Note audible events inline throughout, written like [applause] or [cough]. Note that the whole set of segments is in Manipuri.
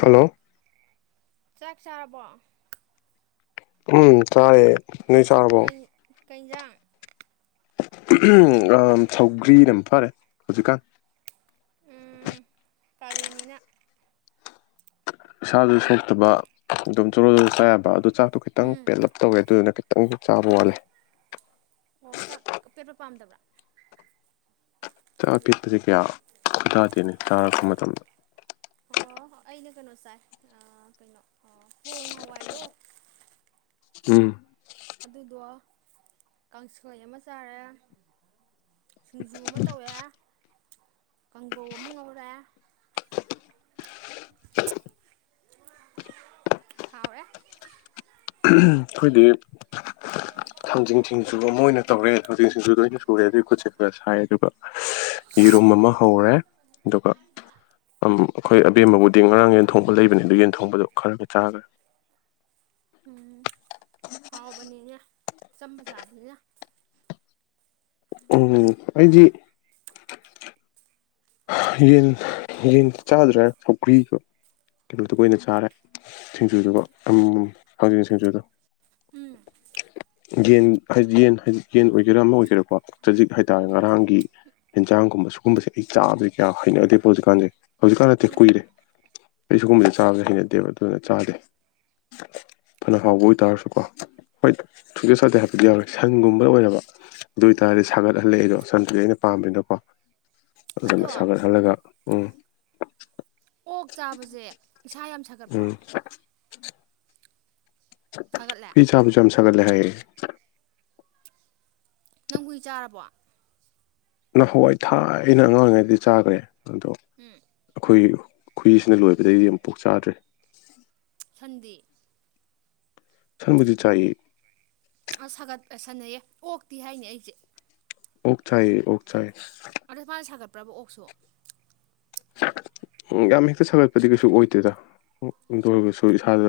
ꯍꯂꯣ ꯆꯥꯛ ꯆꯥꯔꯕꯣ ꯎꯝ ꯆꯥꯔꯦ ꯅꯣꯏ ꯆꯥꯔꯕꯣ ꯀꯩ ꯀꯩꯖꯥꯡ ꯁꯧꯒ꯭ꯔꯤꯅ ꯃꯐꯔꯦ ꯍꯧꯖꯤꯛꯀꯥꯟ ꯎꯝ ꯀꯥꯂꯦꯟꯅꯤꯅ ꯏꯁꯥꯁꯨ ꯁꯣꯛꯇꯕ ꯑꯗꯨꯝ ꯆꯨꯔꯣꯜꯗꯨꯁꯨ ꯆꯥꯕ ꯑꯗꯨ ꯆꯥꯛꯇꯣ ꯈꯤꯇꯪ ꯎꯝ ꯄꯦꯂꯞ ꯇꯧꯋꯦ ꯑꯗꯨꯗꯨꯅꯪ ꯈꯤꯇꯪ ꯆꯥꯕ ꯋꯥꯠꯂꯦ ꯑꯣꯛ ꯆꯥꯛ ꯄꯦꯠꯄ ꯄꯥꯝꯗꯕ꯭ꯔꯥ ꯆꯛ ꯑꯄꯤꯛꯄꯁꯦ ꯀꯌꯥ ꯆꯥꯗꯦꯅꯦ ꯇꯥꯔꯛꯄ ꯃꯇꯝꯗ ꯑꯣ ꯑꯩꯅ ꯀꯩꯅꯣ ꯆꯥꯏ ꯀꯩꯅꯣ ꯑ ꯄꯣꯡ ꯍꯋꯥꯏꯗꯣ ꯎꯝ ꯑꯗꯨꯗꯣ ꯀꯥꯡꯁꯣꯏ ꯑꯃ ꯆꯥꯔꯦ ꯁꯤꯡꯖꯨ ꯑꯃ ꯇꯧꯋꯦ ꯀꯥꯡꯒꯧ ꯑꯃ ꯉꯧꯔꯦ ꯍꯥꯎꯔꯦ ꯑꯩꯈꯣꯏꯗꯤ ꯊꯥꯡꯖꯤꯡ ꯊꯤꯡꯁꯨꯨꯕ ꯑꯃꯣꯏ ꯑꯣꯏꯅ ꯇꯧꯔꯦ ꯊꯥꯡꯖꯤꯡ ꯁꯤꯡꯁꯨ ꯂꯣꯏꯅ ꯁꯨꯔꯦ ꯑꯗꯨꯒꯤ ꯈꯨꯠꯁꯦ ꯈꯔ ꯁꯥꯏ ꯑꯗꯨꯒ ꯂꯨꯝ ꯑꯃ ꯍꯧꯔꯦ ꯑꯗꯨꯒ ꯑꯩꯈꯣꯏ ꯑꯕꯦꯝꯕꯕꯨꯗꯤ ꯉꯔꯥꯡ ꯌꯦꯟ ꯊꯣꯡꯕ ꯂꯩꯕꯅꯤ ꯑꯗꯨ ꯌꯦꯟ ꯊꯣꯡꯕꯗꯣ ꯈꯔꯒ ꯆꯥꯈ꯭ꯔꯦ [inaudible] ꯎꯝ ꯍꯥꯎꯕꯅꯤꯅꯦ ꯆꯝꯕ ꯆꯥꯕꯅꯤꯅ ꯎꯝ ꯑꯩꯗꯤ ꯌꯦꯟ ꯌꯦꯟ ꯆꯥꯗ꯭ꯔꯦ ꯁꯧꯀ꯭ꯔꯤꯒ ꯑꯂꯣꯗꯨꯒ ꯑꯣꯏꯅ ꯆꯥꯔꯦ ꯁꯤꯡꯖꯨꯗꯨꯒ ꯑꯗꯨ ꯊꯥꯡꯖꯤꯡ ꯁꯤꯡꯖꯨꯗꯣ ꯎꯝ ꯌꯦꯟꯗꯤ ꯌꯦꯟ ꯌꯦꯟ ꯑꯣꯏꯒꯦꯔꯥ ꯑꯃ ꯑꯣꯏꯒꯦꯔꯥꯀꯣ ꯆꯖꯤꯛ ꯍꯥꯏꯇꯥꯔꯦ ꯎꯝ ꯉꯔꯥꯡꯒꯤ ꯌꯦꯟꯖꯥꯡꯒꯨꯝꯕ ꯁꯤꯒꯨꯝꯁꯦ ꯑꯩ ꯆꯥꯕꯗꯤ ꯀꯌꯥ ꯍꯩꯅꯗꯦꯕ ꯍꯧꯖꯤꯛꯀꯥꯟꯗꯤꯦ ꯍꯧꯖꯤꯛꯀꯥꯟ ꯅꯠꯇꯦ ꯎꯝ ꯀꯨꯏꯔꯦ ꯀꯩꯁꯨꯒꯨꯝꯕꯗꯤ ꯆꯥꯒ ꯍꯩꯅꯗꯦꯕ ꯑꯗꯨꯅ ꯆꯥꯗꯦ ꯐꯅ ꯍꯥꯎꯕ ꯑꯣꯏꯇꯥꯔꯁꯨꯀꯣ ꯍꯣꯏ ꯁꯨꯗꯦ ꯁꯥꯥꯗꯦ ꯍꯥꯏꯕꯗꯤ ꯌꯥꯎꯔꯦ ꯁꯟꯒꯨꯝꯕꯗ ꯑꯣꯏꯅꯔꯕ ꯑꯗꯨ ꯑꯣꯏꯇꯥꯔꯗꯤ ꯁꯥꯒꯠꯍꯜꯂꯛꯦ ꯑꯩꯗꯣ ꯁꯟꯗꯨꯗꯤ ꯑꯩꯅ ꯄꯥꯝꯕꯅꯤꯅꯀꯣ ꯑꯗꯣ ꯑꯗꯨꯅ ꯁꯥꯒꯠꯍꯜꯂꯒ ꯎꯝ ꯑꯣꯛ ꯆꯥꯕꯁꯦ ꯏꯁꯥ ꯌꯥꯝ ꯁꯥꯒꯠꯄ꯭ꯔꯣ ꯎꯝ ꯁꯥꯒꯠꯂꯦ ꯍꯨꯏ ꯆꯥꯕꯁꯦ ꯌꯥꯝ ꯁꯥꯒꯠ ꯂꯦ ꯍꯥꯏꯌꯦ ꯅꯪ ꯀꯨꯏ ꯆꯥꯔꯕꯣ ꯅꯍꯥꯟꯋꯥꯏ ꯊꯥꯏ ꯑꯩꯅ ꯑꯉꯥꯡ ꯑꯣꯏꯔꯤꯉꯩꯗꯤ ꯆꯥꯈ꯭ꯔꯦ ꯑꯗꯣ ꯎꯝ ꯑꯩꯈꯣꯏ ꯈꯨꯏꯁꯤꯅ ꯂꯣꯏꯕꯗꯒꯤ ꯌꯥꯝ ꯄꯣꯛ ꯆꯥꯗ꯭ꯔꯦ ꯁꯟꯗꯤ ꯁꯟꯕꯨꯗꯤ ꯆꯥꯏꯌꯦ ꯑꯁ ꯁꯥꯒꯠꯄ ꯁꯥꯟꯅꯩꯌꯦ ꯑꯣꯛꯇꯤ ꯍꯥꯏꯅꯦ ꯑꯩꯁꯦ ꯑꯣꯛ ꯆꯥꯏꯌꯦ ꯑꯣꯛ ꯆꯥꯏ ꯑꯗ ꯃꯥꯅ ꯁꯥꯒꯠꯄ꯭ꯔꯕ ꯑꯣꯛꯁꯨ ꯎ ꯌꯥꯝ ꯍꯦꯛꯇ ꯁꯥꯒꯠꯄꯗꯤ ꯀꯩꯁꯨ ꯑꯣꯏꯗꯦꯗ ꯑꯗꯨꯗ ꯑꯣꯏꯔꯒꯁꯨ ꯏꯁꯥꯗ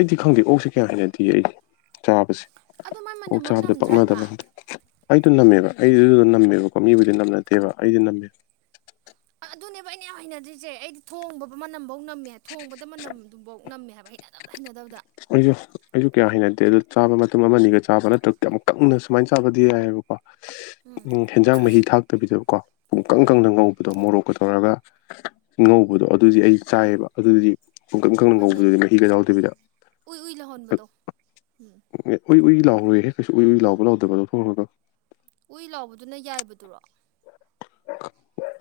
ꯑꯩꯗꯤ ꯈꯪꯗꯦ ꯑꯣꯛꯁꯦ ꯀꯌꯥ ꯍꯥꯏꯅꯗꯦ ꯑꯩꯗꯤ ꯆꯥꯕꯁꯦ ꯑꯗꯣ ꯃꯥꯏ ꯃꯅꯝ ꯑꯣꯛ ꯑꯃ ꯆꯥꯕꯗꯤ ꯅꯝꯗ꯭ꯔꯥꯏꯕ ꯄꯛꯅꯗꯅꯦ ꯑꯩꯗꯣ ꯅꯝꯃꯦꯕ ꯑꯩꯗꯨꯗ ꯅꯝꯃꯦꯕꯀꯣ ꯃꯤꯕꯨꯗꯤ ꯅꯝ ꯅꯠꯇꯦꯕ ꯑꯩꯗꯤ ꯅꯝꯃꯦꯕ ꯑꯗꯨꯅꯦꯕ ꯑꯩꯅ ꯌꯥꯝ ꯍꯩꯅꯗ꯭ꯔꯤꯁꯦ ꯑꯩꯗꯤ ꯊꯣꯡꯕ ꯃꯅꯝꯐꯥꯎ ꯅꯝꯃꯦ ꯊꯣꯡꯕꯗ ꯃꯅꯝꯗꯨꯐꯧ ꯅꯝꯃꯦ ꯍꯥꯏꯕ ꯃ ꯍꯩꯅ ꯑꯗꯨꯝꯇ ꯍꯩꯅꯗꯕꯗ ꯑꯩꯁꯨ ꯑꯩꯁꯨ ꯀꯌꯥ ꯍꯩꯅꯗꯦ ꯑꯗꯨ ꯆꯥꯕ ꯃꯇꯝ ꯑꯃꯅꯤꯒ ꯆꯥꯕ ꯅꯠꯇ꯭ꯔꯒ ꯀ ꯀꯪꯅ ꯁꯨꯃꯥꯏꯅ ꯆꯥꯕꯗꯤ ꯌꯥꯏꯑꯕꯀꯣ ꯎꯝ ꯎ ꯍꯦꯟꯖꯥꯡ ꯃꯍꯤ ꯊꯥꯛꯇꯕꯤꯗꯀꯣ ꯄꯨꯡꯀꯪ ꯎꯝ ꯀꯪꯅ ꯉꯧꯕꯗꯣ ꯃꯣꯔꯣꯛ ꯀꯊꯧꯔꯒꯉꯧꯕꯗꯣ ꯑꯗꯨ ꯑꯗꯨꯗꯤ ꯑꯩ ꯆꯥꯏꯑꯕ ꯑꯗꯨꯗꯨꯗꯤ ꯈꯨꯡꯀꯪ ꯈꯪꯅꯪ ꯍꯣꯏꯅꯦ ꯉꯧꯕꯗꯨꯗꯤ ꯃꯍꯤꯒ ꯌꯥꯎꯗꯕꯤꯗ ꯎꯏ ꯎꯏ ꯂꯍꯣꯟꯕꯗꯣ ꯎꯝ ꯎꯏ ꯎꯏ ꯂꯥꯎꯔꯣꯏ ꯍꯦꯛ ꯀꯩꯁꯨ ꯎꯏ ꯎꯏ ꯂꯥꯎꯕ ꯂꯥꯎꯗꯕ ꯂꯧꯊꯣꯡꯒ ꯎꯏ ꯂꯥꯎꯕꯗꯨꯅ ꯌꯥꯏꯕꯗꯨꯔꯣ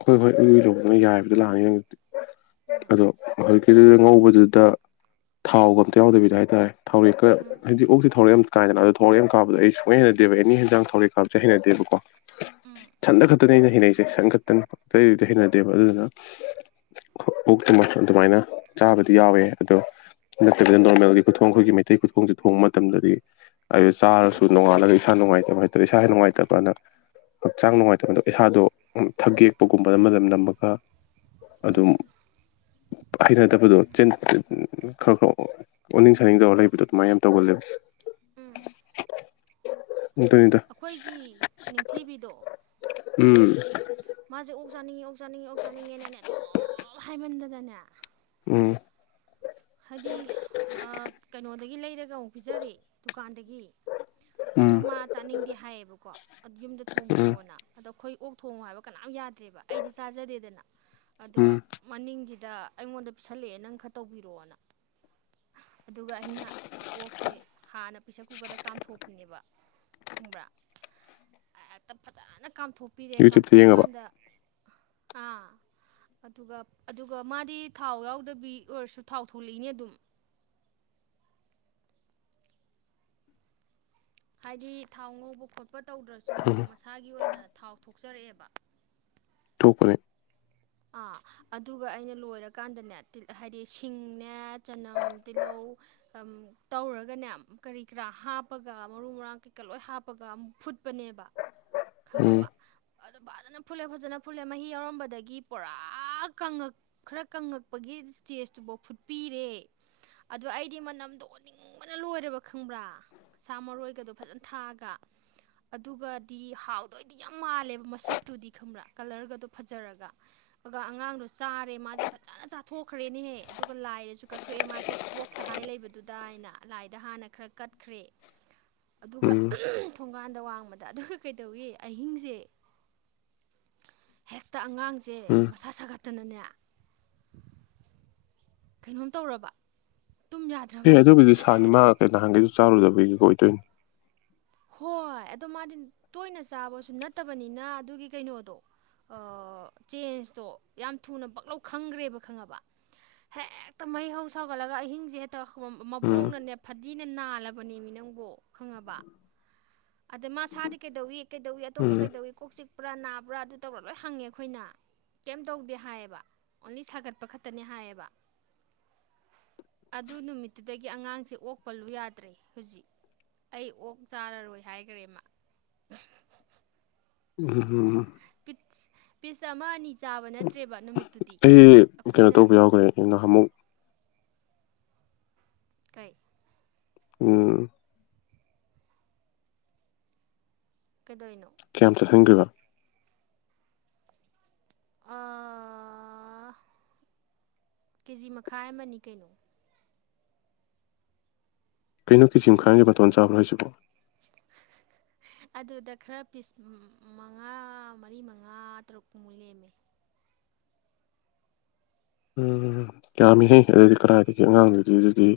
ꯍꯣꯏ ꯍꯣꯏ ꯏꯏ ꯂꯗꯅ ꯌꯥꯏꯕꯗꯤ ꯂꯥꯛꯅꯤ ꯎꯝ ꯑꯗꯣꯣꯏ ꯁꯤꯗꯨꯗ ꯉꯧꯕꯗꯨꯗ ꯊꯥꯎꯒ ꯑꯝꯇ ꯌꯥꯎꯗꯕꯤꯗ ꯍꯥꯏꯇꯥꯔꯦ ꯊꯥꯎꯔꯦꯛ ꯈꯔ ꯎꯝ ꯍꯥꯏꯗꯤꯛ ꯑꯣꯛꯁꯤ ꯊꯥꯎꯔꯦꯛ ꯑꯃꯝꯇ ꯀꯥꯏꯗꯅ ꯑꯗꯣ ꯊꯧꯛ ꯌꯥꯝ ꯀꯥꯕꯗꯣ ꯑꯩ ꯁꯣꯏꯅ ꯍꯩꯅꯗꯦꯕ ꯑꯦꯅꯤ ꯍꯟꯖꯥꯡ ꯊꯧꯛꯦꯛ ꯀꯥꯞꯕꯁꯤꯁꯦ ꯍꯩꯅꯗꯦꯕꯀꯣ ꯎꯝ ꯁꯟꯗ ꯈꯛꯇ ꯑꯗꯨꯅ ꯑꯩꯅ ꯍꯩꯅꯟꯅꯩꯏꯁꯦꯪꯈꯛꯇꯅ ꯍꯩꯅꯗꯦꯕ ꯑꯗꯨꯗꯨꯅꯥ ꯑꯣꯛꯇꯨꯃ ꯑꯗꯨꯃꯥꯏꯅ ꯆꯥꯕꯗꯤ ꯌꯥꯎꯋꯦ ꯑꯗꯣ ꯅꯠꯇꯕꯤꯗ ꯅꯣꯔꯃꯦꯜꯒꯤ ꯈꯨꯊꯣꯡ ꯑꯩꯈꯣꯏꯒꯤ ꯃꯩꯇꯩ ꯈꯨꯊꯣꯡꯁꯦ ꯊꯣꯡꯕ ꯃꯇꯝꯗꯗꯤ ꯑꯗꯨ ꯆꯥꯔꯁꯨ ꯅꯣꯡꯉꯥꯂꯒ ꯏꯁꯥ ꯅꯨꯡꯉꯥꯏꯇꯕ ꯍꯥꯏꯇꯥꯔꯦ ꯏꯁꯥ ꯍꯦ ꯅꯨꯡꯉꯥꯏꯇꯕꯅ ꯍꯛꯆꯥꯡ ꯅꯨꯡꯉꯥꯏꯇꯕꯗ ꯏꯁꯥꯗꯣ ꯊꯒꯦꯛꯄꯒꯨꯝꯕꯅꯅ ꯅꯝꯃꯒ ꯑꯗꯨꯝ ꯎꯝ ꯍꯩꯅꯗꯕꯗꯣ ꯈꯔ ꯈꯔ ꯑꯣꯅꯤꯡ ꯁꯥꯅꯤꯡꯗꯧꯔ ꯂꯩꯕꯗꯣ ꯑꯗꯨꯃꯥꯏꯅ ꯌꯥꯝꯅ ꯇꯧꯒ ꯂꯩ ꯎꯝ [unintelligible] ꯑꯩꯈꯣꯏꯒꯤ ꯅꯤꯡꯊꯤꯕꯤꯗꯣ ꯎꯝ ꯃꯥꯁꯦ ꯑꯣꯛ ꯆꯥꯅꯤꯡꯉꯤ ꯑꯣꯛ ꯆꯥꯅꯤꯡꯉꯤ ꯑꯣꯛ ꯆꯥꯅꯤꯡꯉꯦꯅꯦꯅꯦ ꯑꯗꯨꯝ ꯍꯥꯏꯃꯟꯗꯗꯅꯦ ꯎꯝ ꯍꯥꯏꯗꯤ ꯀꯩꯅꯣꯗꯒꯤ ꯂꯩꯔꯒꯥ ꯑꯃꯨꯛ ꯄꯤꯖꯔ ꯗꯨꯀꯥꯟꯗꯒꯤ ꯑꯗꯨ ꯎꯝ ꯃꯥ ꯆꯥꯅꯤꯡꯗꯦ ꯍꯥꯏꯌꯦꯕꯀꯣ ꯑꯗꯨ ꯌꯨꯝꯗꯥ ꯎꯝ ꯊꯣꯡꯕꯤꯌꯣꯅ ꯑꯗꯣ ꯑꯩꯈꯣꯏ ꯑꯣ ꯊꯣꯡꯉꯣ ꯍꯥꯏꯕ ꯀꯅꯥꯝ ꯌꯥꯗ꯭ꯔꯦꯕ ꯑꯩꯗꯤ ꯆꯥꯖꯗꯦꯗꯅ ꯑꯗꯣ ꯎꯝ ꯃꯅꯤꯡꯁꯤꯗꯤ ꯁꯤꯗ ꯑꯩꯉꯣꯟꯗꯥ ꯄꯤꯁꯜꯂꯛꯑꯦ ꯅꯪ ꯈꯔ ꯇꯧꯕꯤꯔꯛꯑꯣꯅ [unintelligible] ꯑꯗꯨꯒ ꯑꯩꯅ ꯑꯣꯛꯁꯦ ꯍꯥꯟꯅ ꯄ꯭ꯔꯦꯁꯔ ꯀꯨꯀꯔꯗ ꯀꯥꯝꯊꯣꯛꯄꯅꯦꯕ ꯊꯨꯡꯕ꯭ꯔ [unintelligible] ꯀꯥꯝꯊꯣꯛꯄꯤꯔꯦ ꯌꯨꯇ꯭ꯌꯨꯕꯇ ꯌꯦꯡꯉꯕ ꯀꯥꯝꯊꯣꯛꯑꯀꯥꯟꯗ ꯑꯥ ꯑꯗꯨꯒ ꯑꯗꯨꯒ ꯃꯥꯗꯤ ꯊꯥꯎ ꯌꯥꯎꯗꯕꯤ ꯑꯣꯏꯔꯁꯨ ꯊꯥꯎ ꯊꯣꯛꯣꯂꯛꯏꯅꯦ ꯑꯗꯨꯝ ꯍꯥꯏꯗꯤ ꯊꯥꯎ ꯉꯧꯕ ꯈꯣꯠꯄ ꯇꯧꯗ꯭ꯔꯁꯨ ꯎꯝ ꯃꯁꯥꯒꯤ ꯑꯣꯏꯅ ꯊꯥꯎ ꯊꯣꯛꯆꯔꯛꯑꯦꯕ ꯇ ꯑꯥ ꯑꯗꯨꯒ ꯑꯩꯅ ꯂꯣꯏꯔꯀꯥꯟꯗꯅꯦ ꯍꯥꯏꯗꯤ ꯁꯤꯡꯅꯦ ꯆꯅꯝ ꯇꯤꯜꯍꯧ ꯇꯧꯔꯒꯅꯦ ꯀꯔꯤ ꯀꯔꯥ ꯍꯥꯞꯄꯒ ꯃꯔꯨ ꯃꯔꯥꯡ ꯀꯩꯀꯥ ꯂꯣꯏ ꯍꯥꯞꯄꯒ ꯑꯃꯨ ꯐꯨꯠꯄꯅꯦꯕ ꯎꯝ ꯈꯪꯉꯕ ꯑꯗꯣ ꯐꯖꯅ ꯐꯨꯜꯂꯦ ꯐꯖꯅ ꯐꯨꯂꯦ ꯃꯍꯤ ꯌꯥꯎꯔꯝꯕꯗꯒꯤ ꯄꯨꯔꯥ ꯀꯪꯉꯛ ꯈꯔ ꯀꯪꯉꯛꯄꯒꯤ ꯏꯁꯇꯦꯁꯇꯨꯐꯥꯎ ꯐꯨꯠꯄꯤꯔꯦ ꯑꯗꯨꯗ ꯑꯩꯗꯤ ꯃꯅꯝꯗꯣ ꯑꯣꯅꯤꯡꯕꯅ ꯂꯣꯏꯔꯦꯔꯕ ꯈꯪꯕ꯭ꯔꯥ ꯁꯥ ꯃꯔꯣꯏꯒꯗꯣ ꯐꯖꯅ ꯊꯥꯛꯑꯒ ꯑꯗꯨꯒꯗꯤ ꯍꯥꯎꯗꯣꯏꯗꯤ ꯌꯥꯝ ꯃꯥꯜꯂꯦꯕ ꯃꯁꯛꯇꯨꯗꯤ ꯈꯪꯕ꯭ꯔꯥ ꯀꯂꯔꯒꯗꯣ ꯐꯖꯔꯒ ꯑ ꯑꯉꯥꯡꯗꯣ ꯆꯥꯔꯦ ꯃꯥꯁꯦ ꯐꯖꯅ ꯆꯥꯊꯣꯛꯈ꯭ꯔꯦꯅꯦꯍꯦ ꯑꯗꯨꯒ ꯂꯥꯏꯔꯁꯨ ꯀꯠꯊꯣꯛꯑꯦ ꯃꯥꯁꯦ ꯀꯣꯛꯇ ꯍꯥꯏꯥꯏ ꯂꯩꯕꯗꯨꯗ ꯑꯩꯅ ꯂꯥꯏꯗ ꯍꯥꯟꯅ ꯈꯔ ꯀꯠꯈ꯭ꯔꯦ ꯑꯗꯨꯒ ꯎꯝ ꯊꯣꯡꯒꯥꯟꯗ ꯋꯥꯡꯃꯗ ꯑꯗꯨꯒ ꯀꯩꯗꯧꯏꯤ ꯑꯍꯤꯡꯁꯦ ꯍꯦꯛꯇ ꯑꯉꯥꯡꯁꯦ ꯎꯝ ꯃꯁꯥ ꯁꯥꯒꯠꯇꯅꯅꯦ ꯀꯩꯅꯣꯝ ꯇꯧ ꯔꯕ ꯍ ꯑꯗꯨꯒꯤꯗꯤ ꯁꯥꯅꯤ ꯃꯥ ꯀꯩ ꯅꯍꯥꯟꯒꯩꯁꯨ ꯆꯥꯔꯨꯗꯕꯒꯤ ꯑꯣꯏꯗꯣꯏꯅꯤ ꯍꯣꯏ ꯑꯗꯣ ꯃꯥꯗꯤ ꯇꯣꯏꯅ ꯆꯥꯕꯁꯨ ꯅꯠꯇꯕꯅꯤꯅ ꯑꯗꯨꯒꯤ ꯀꯩꯅꯣꯗꯣ ꯆꯦꯟꯖꯇꯣ ꯌꯥꯝ ꯊꯨꯅ ꯄꯛꯂꯧ ꯈꯪꯈ꯭ꯔꯦꯕ ꯈꯪꯉꯕ ꯍꯦꯛꯇ ꯃꯍꯩ ꯍꯧ ꯁꯥꯎꯒꯠꯂꯒ ꯑꯍꯤꯡꯁꯦ ꯍꯦꯛꯇ ꯎꯝ ꯃꯕꯣꯛꯅꯅꯦ ꯐꯗꯤꯅ ꯅꯥꯜꯂꯕꯅꯤꯃꯤꯅ ꯑꯗ ꯃꯥꯗꯤꯩ ꯎꯝ ꯑꯇꯣꯞꯄꯩ ꯄꯨꯔꯥ ꯅꯥꯕ꯭ꯔꯥ ꯑꯗꯨ ꯇꯧꯕꯔꯥ ꯂꯣꯏ ꯍꯪꯉꯦ ꯑꯩꯈꯣꯏꯅ ꯀꯩꯝ ꯇꯧꯗꯦ ꯍꯥꯏꯌꯦꯕ ꯑꯣꯡꯂꯤ ꯁꯥꯒꯠꯄ ꯈꯛꯇꯅꯤ ꯍꯥꯏꯌꯦꯕ ꯑꯗꯨ ꯅꯨꯃꯤꯠꯇꯨꯗꯒꯤ ꯑꯉꯥꯡꯁꯦ ꯑꯣꯛꯄꯂꯨ ꯌꯥꯗ꯭ꯔꯦ ꯍꯧꯖꯤꯛ ꯑꯩ ꯑꯣꯛ ꯆꯥꯔꯔꯣꯏ ꯍꯥꯏꯈꯔꯦꯃ ꯎꯝ ꯄꯤꯁ ꯑꯃ ꯑꯅꯤ ꯆꯥꯕ ꯅꯠꯇ꯭ꯔꯦꯕ ꯅꯨꯃꯤꯠ ꯑꯩ ꯀꯩꯅꯣ ꯇꯧꯕ ꯌꯥꯎꯈ꯭ꯔꯦ ꯅ ꯑꯃꯨꯛ ꯀꯩ ꯑꯣ ꯀꯩꯗꯣ ꯏꯅꯣ ꯀꯦꯝꯇ ꯊꯦꯡꯈꯤꯕ [unintelligible] ꯀꯦꯖꯤ ꯃꯈꯥꯏ ꯑꯃꯅꯤ ꯀꯩꯅꯣ ꯀꯩꯅꯣ ꯀ ꯁꯤꯖꯤꯝ ꯈꯥꯒꯤ ꯇꯣꯟ ꯆꯥꯕꯜꯖꯕ [unintelligible] ꯑꯗꯨꯗ ꯈꯔ ꯄꯤꯁ ꯃꯉꯥ ꯃꯔꯤ ꯃꯉꯥ ꯇꯔꯨꯛ ꯄꯨꯡꯃꯨꯛ ꯂꯦꯝꯃꯦ ꯎꯝꯝ ꯌꯥꯝꯃꯤꯍꯩ ꯑꯗꯨꯗꯤ ꯀꯗꯥꯥꯏꯗꯒꯤ ꯑꯉꯥꯡꯗꯨꯗꯤ ꯑꯗꯨꯗꯤ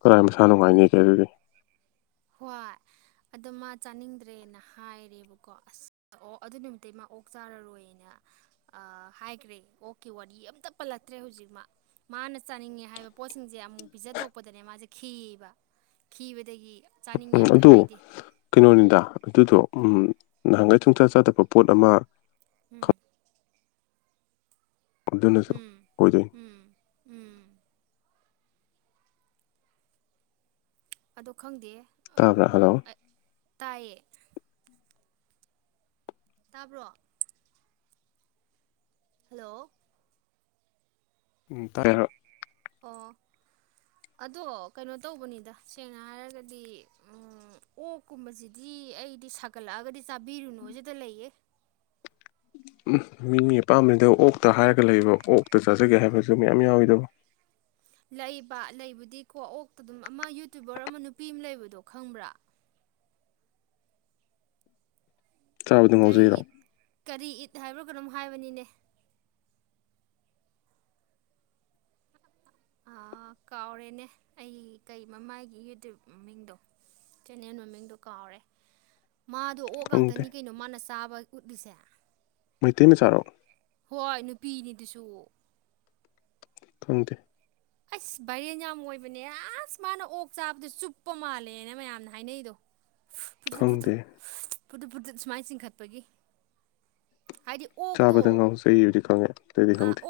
ꯀꯔꯥꯏ ꯃꯁꯥ ꯅꯨꯡꯉꯥꯏꯅꯤꯒꯦ ꯑꯗꯨꯗꯤ ꯍꯣꯏ ꯑꯗꯣ ꯃꯥ ꯆꯥꯅꯤꯡꯗ꯭ꯔꯦꯅ ꯍꯥꯏꯔꯦꯕꯀꯣ ꯑꯁ ꯑꯣ ꯑꯗꯨ ꯅꯨꯃꯤꯠꯇ ꯃꯥ ꯑꯣꯛ ꯆꯥꯔꯔꯣꯏꯅ ꯍꯥꯏꯈ꯭ꯔꯦ ꯑꯣꯛꯀꯤ ꯋꯥꯔꯤ ꯑꯝꯇ ꯄꯜꯂ ꯐꯠꯇ꯭ꯔꯦ ꯍꯧꯖꯤꯛ ꯃꯥ ꯃꯥꯅ ꯆꯥꯅꯤꯡꯉꯦ ꯍꯥꯏꯕ ꯄꯣꯠꯁꯤꯡꯁꯦ ꯑꯃꯨꯛ ꯄꯤꯖꯊꯣꯛꯄꯗꯅꯦ ꯃꯥꯁꯦ ꯈꯤꯌꯦꯕ ꯀꯤꯕꯗꯗꯒꯤ ꯎꯝ ꯑꯗꯨ ꯀꯩꯅꯣꯅꯤꯗ ꯑꯗꯨꯗꯣ ꯎꯝ ꯅꯍꯥꯟꯈꯩ ꯊꯨꯡꯆꯥ ꯆꯥꯗꯕ ꯄꯣꯠ ꯑꯃ ꯎꯝ ꯑꯗꯨꯅꯁꯨ ꯎꯝ ꯑꯣꯏꯗꯣꯏꯅꯤ ꯎꯝ ꯎꯝ ꯑꯗꯣ ꯈꯪꯗꯦ ꯇꯥꯕ꯭ꯔꯥ ꯍꯜꯂꯣ ꯇꯥꯏꯌꯦ ꯇꯥꯕ꯭ꯔꯣ ꯍꯜꯂꯣ ꯎꯝ ꯇꯔꯦꯔꯣ ꯑꯣ ꯑꯗꯣ ꯀꯩꯅꯣ ꯇꯧꯕꯅꯤꯗ ꯁꯦꯡꯅ ꯍꯥꯏꯔꯒꯗꯤ ꯑꯣꯛꯀꯨꯝꯕꯁꯤꯗꯤ ꯑꯩꯗꯤ ꯁꯥꯒꯠꯂꯛꯑꯒꯗꯤ ꯆꯥꯕꯤꯔꯨꯅꯨ ꯁꯤꯗ ꯂꯩꯌꯦ [inaudible] ꯎꯝ ꯃꯤꯅꯤ ꯑꯄꯥꯝꯕꯗꯨꯗ ꯑꯣꯛꯇ ꯍꯥꯏꯔꯒ ꯂꯩꯕ ꯑꯣꯛꯇ ꯆꯥꯖꯒꯦ ꯍꯥꯏꯕꯁꯨ ꯃꯌꯥꯝ ꯌꯥꯎꯋꯤꯗꯕ [unintelligible] ꯂꯩꯕ ꯂꯩꯕꯨꯗꯤꯀꯣ ꯑꯣꯛꯇ ꯑꯗꯨꯝ ꯑꯃ ꯌꯨꯇ꯭ꯨꯕꯔ ꯑꯃ ꯅꯨꯄꯤ ꯑꯃ ꯂꯩꯕꯗꯣ ꯈꯪꯕ꯭ꯔꯥ ꯆꯥꯕꯗ ꯀꯔꯤ ꯉꯥꯎꯖꯩꯔꯣ ꯏꯠ ꯀꯔꯤ ꯏꯠ ꯍꯥꯏꯕ꯭ꯔ ꯀꯅꯣꯝ ꯍꯥꯏꯕꯅꯤꯅꯦ [unintelligible] ꯀꯥꯎꯔꯦꯅꯦ ꯑꯩꯒꯤ ꯀꯩ ꯃꯃꯥꯏꯒꯤ ꯌꯨꯇ꯭ꯌꯕ ꯃꯃꯤꯡꯗꯣ ꯆꯦꯟꯅꯦꯜ ꯃꯃꯤꯡꯗꯣ ꯀꯥꯎꯔꯦ ꯃꯥꯗꯣ ꯑꯣꯛ ꯈꯪꯗꯦ ꯉꯥꯛꯇꯅꯤ ꯀꯩꯅꯣ ꯃꯥꯅ ꯆꯥꯕ ꯎꯠꯂꯤꯁꯦ ꯃꯩꯇꯩ ꯃꯆꯥꯔꯣ ꯍꯣꯏ ꯅꯨꯄꯤꯅꯤꯗꯨꯁꯨ ꯊꯪꯗꯦ ꯑꯁ ꯚꯔꯦꯟ ꯌꯥꯝ ꯑꯣꯏꯕꯅꯦ ꯑꯁ ꯃꯥꯅ ꯑꯣꯛ ꯆꯥꯕꯗꯨ ꯆꯨꯞꯄ ꯃꯥꯜꯂꯦꯅ ꯃꯌꯥꯝꯅ ꯍꯥꯏꯅꯩꯗꯣ ꯇ꯭ꯔꯨꯞꯨꯞ ꯈꯪꯗꯦ ꯐꯠꯇ꯭ꯔꯨꯨꯞ ꯄꯨꯇ꯭ꯔꯨꯨꯞ ꯁꯨꯃꯥꯏꯅ ꯆꯤꯡꯈꯠꯄꯒꯤ ꯍꯥꯏꯗꯤ ꯑꯣꯛꯇꯣ ꯆꯥꯕꯗ ꯉꯥꯎꯁꯦ ꯑꯩꯨꯗꯤ ꯈꯪꯉꯦ ꯑꯗꯨꯏꯗꯤ ꯈꯪꯗꯦ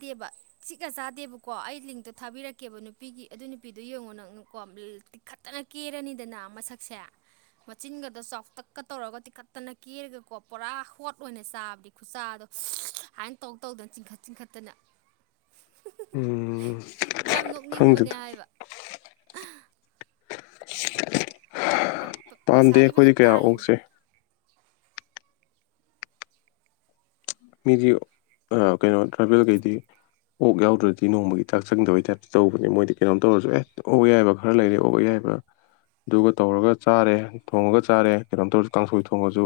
ꯦꯕ ꯁꯤꯒ ꯆꯥꯗꯦꯕ ꯀꯣ ꯑꯩ ꯂꯤꯡꯇꯣ ꯊꯥꯕꯤꯔꯛꯀꯦꯕ ꯅꯨꯄꯤꯒꯤ ꯑꯗꯨ ꯅꯨꯄꯤꯗꯨꯣ ꯌꯦꯡꯉꯣ ꯅꯪꯅꯀꯣ ꯇꯤꯛꯈꯠꯇꯅ ꯀꯦꯔꯅꯤꯗꯅ ꯃꯁꯛꯁꯦ ꯃꯆꯤꯟꯒꯗ ꯆꯥꯎꯇꯛꯀ ꯇꯧꯔꯒ ꯇꯤꯛꯈꯠꯇꯅ ꯀꯦꯔꯒꯀꯣ ꯄꯨꯔꯥ ꯍꯣꯠ ꯑꯣꯏꯅ ꯆꯥꯕꯗꯤ ꯈꯨꯆꯥꯥꯗꯣ ꯍꯥꯏꯅ ꯇꯧ ꯇꯧꯗꯅ ꯆꯤꯡꯈꯠ ꯆꯤꯡꯈꯠꯇꯅ ꯎꯝ ꯌꯥꯝ ꯅꯣꯛꯅꯤꯡꯕꯅꯦ ꯈꯪꯗꯦꯗ ꯍꯥꯏꯕ ꯄꯥꯝꯗꯦ ꯄꯩꯁꯥꯗꯤ ꯑꯩꯈꯣꯏꯗꯤ ꯐꯖꯅ ꯀꯌꯥ ꯇꯥꯜꯂꯤꯅꯤ ꯑꯣꯛꯁꯦ ꯃꯤꯗꯤ ꯀꯩꯅꯣ ꯇ꯭ꯔꯥꯚꯦꯜꯈꯩꯗꯤ ꯑꯣꯛ ꯌꯥꯎꯗ꯭ꯔꯗꯤ ꯅꯣꯡꯃꯒꯤ ꯆꯥꯛ ꯆꯪꯗꯕꯩ ꯇꯥꯏꯞꯇ ꯇꯧꯕꯅꯦ ꯃꯣꯏꯗꯤ ꯀꯩꯅꯣꯝ ꯇꯧꯔꯁꯨ ꯑꯦ ꯑꯣꯛ ꯌꯥꯏꯕ ꯈꯔ ꯂꯩꯔꯦ ꯑꯣꯛ ꯌꯥꯏ ꯑꯗꯨꯒ ꯇꯧꯔꯒ ꯆꯥꯔꯦ ꯊꯣꯡꯉꯒ ꯆꯥꯔꯦ ꯀꯩꯅꯣꯝꯇꯧꯔꯁꯨ ꯀꯥꯡꯁꯣꯏ ꯊꯣꯡꯉꯁꯨ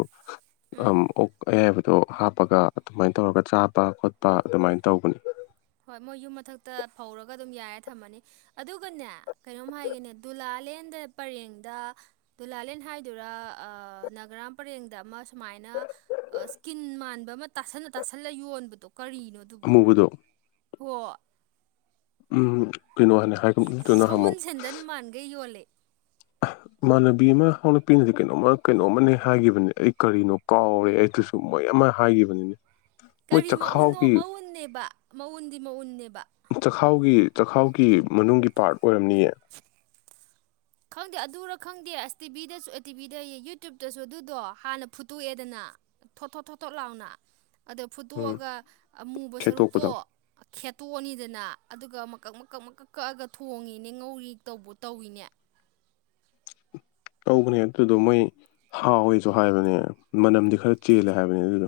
ꯎꯝ ꯑꯣꯛ ꯑꯌꯥꯏꯕꯗꯣ ꯍꯥꯞꯄꯒ ꯑꯗꯨꯃꯥꯏꯅ ꯇꯧꯔꯒ ꯆꯥꯕ ꯈꯣꯠꯄ ꯑꯗꯨꯃꯥꯏꯅ ꯇꯧꯕꯅꯤ ꯍꯣꯏ ꯃꯣꯏ ꯌꯨꯝ ꯃꯊꯛꯇ ꯐꯧꯔꯒ ꯑꯗꯨꯝ ꯌꯥꯔꯦ ꯊꯝꯃꯅꯤ ꯑꯗꯨꯒꯅꯦ ꯀꯩꯅꯣꯝ ꯍꯥꯏꯒꯦꯅꯦ ꯗꯨꯂꯥ ꯂꯥꯂꯦꯟꯗ ꯄꯔꯦꯡꯗ ꯨꯂꯥꯂꯦꯟ ꯍꯥꯏꯗꯨꯔ ꯅꯅꯥꯒꯔꯥꯝ ꯄꯔꯦꯡꯗ ꯑꯃ ꯁꯨꯃꯥꯏꯅ ꯁ꯭ꯀꯤꯟ ꯃꯥꯟꯕ ꯑꯃ ꯇꯥꯁꯜꯟꯅ ꯇꯥꯁꯜꯂ ꯌꯣꯟꯕꯗꯣ ꯀꯔꯤꯅꯣ ꯑꯗꯨꯕꯨ ꯑꯃꯨꯕꯗꯣ ꯍꯣ ꯎꯝ ꯀꯩꯅꯣ ꯍꯥꯏꯅꯤ ꯍꯥꯏꯗꯨꯅ ꯁꯎꯟ ꯑꯃꯨꯛ ꯁꯦꯟꯗꯟ ꯃꯥꯟꯒꯩ ꯌꯣꯜꯂꯦ [inaudible] ꯏꯃꯥꯟꯅꯕꯤ ꯑꯃ ꯍꯧꯂꯛꯄꯤꯅꯗꯤ ꯀꯩꯅꯣꯝꯃ ꯀꯩꯅꯣꯝꯃꯅꯦ ꯍꯥꯏꯒꯤꯈꯤꯕꯅꯦ ꯑꯩ ꯀꯔꯤꯅꯣ ꯀꯥꯎꯔꯦ ꯑꯩꯗꯨꯁꯨ ꯃ ꯑꯃ ꯍꯥꯏꯈꯤꯕꯅꯤꯅꯦ ꯃꯣꯏ ꯀꯔꯤ ꯃꯎꯟꯅꯣ ꯆꯈꯥꯎꯒꯤ ꯃꯎꯨꯟꯅꯦꯕ ꯃꯎꯟꯗꯤ ꯃꯎꯟꯅꯦꯕ ꯆꯥꯛꯈꯥꯎꯒꯤ ꯆꯈꯥꯎꯒꯤ ꯃꯅꯨꯡꯒꯤ ꯄꯥꯔꯠ ꯑꯣꯏꯔꯝꯅꯤꯌꯦ ꯈꯪꯗꯦ ꯑꯗꯨꯔ ꯈꯪꯗꯦ ꯑꯁ ꯇꯤꯚꯤꯗꯁꯨ ꯑꯦ ꯇꯤꯚꯤꯗ ꯌꯨꯇꯌꯨꯕꯇꯁꯨ ꯑꯗꯨꯗꯣ ꯍꯥꯟꯅ ꯐꯨꯠꯇꯣꯛꯑꯦꯗꯅ ꯊꯣꯠ ꯊꯣꯠ ꯊꯣꯠ ꯊꯣꯠ ꯂꯥꯎꯅ ꯑꯗ ꯎꯝ ꯐꯨꯠꯇꯣꯛꯑꯒ ꯃꯨꯕ ꯁꯔꯨꯛꯇꯣ ꯈꯦꯠꯇꯣꯛꯄꯗꯣ ꯈꯦꯠꯇꯣꯛꯑꯅꯤꯗꯅ ꯑꯗꯨꯒ ꯃꯀꯛ ꯃꯀꯛ ꯃꯀꯛ ꯀꯛꯑꯒ ꯊꯣꯡꯉꯤꯅꯦ ꯉꯧꯔꯤ ꯇꯧꯕ ꯇꯧꯏꯅꯦ ꯇꯧꯕꯅꯦ ꯑꯗꯨꯗꯣ ꯃꯣꯏ ꯍꯥꯎꯋꯦꯁꯨ ꯍꯥꯏꯕꯅꯦ ꯃꯅꯝꯗꯤ ꯈꯔ ꯆꯦꯜꯂꯦ ꯍꯥꯏꯕꯅꯦ ꯑꯗꯨꯗꯣ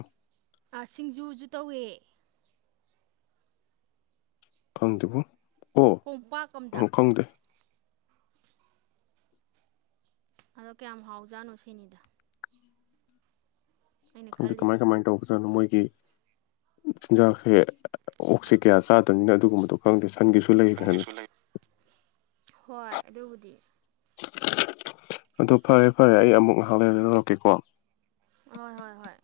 ꯁꯤꯡꯖꯨꯁꯨ ꯇꯧꯏꯦ ꯈꯪꯗꯕꯨꯨ ꯀꯣꯝꯄꯥꯛ ꯑꯝꯗ ꯑꯗꯣ ꯀꯌꯥꯝ ꯍꯥꯎꯖꯥꯠꯅꯣ ꯁꯤꯅꯤꯗ ꯑꯩꯅ ꯈꯪꯗ ꯀꯃꯥꯏ ꯈꯜꯂꯤꯁꯦ ꯀꯃꯥꯏꯅ ꯇꯧꯕꯖꯠꯅꯣ ꯃꯣꯏ ꯆꯤꯟꯖꯥꯛꯁꯦ ꯑꯣꯛꯁ ꯀꯌꯥ ꯆꯥꯗꯕꯅꯤꯅ ꯑꯗꯨꯒꯨꯝꯕꯗꯣ ꯈꯪꯗꯦ ꯆꯠ ꯍꯣꯏ ꯑꯗꯨꯕꯨꯗꯤ ꯑꯗꯨ ꯐꯔꯦ ꯐꯔꯦ ꯑꯩ ꯑꯃꯨꯛ ꯍꯥꯟ ꯂꯩꯔ ꯂꯧꯧꯔꯛꯀꯦꯀꯣ ꯍ ꯍꯣꯏ ꯍꯣꯏ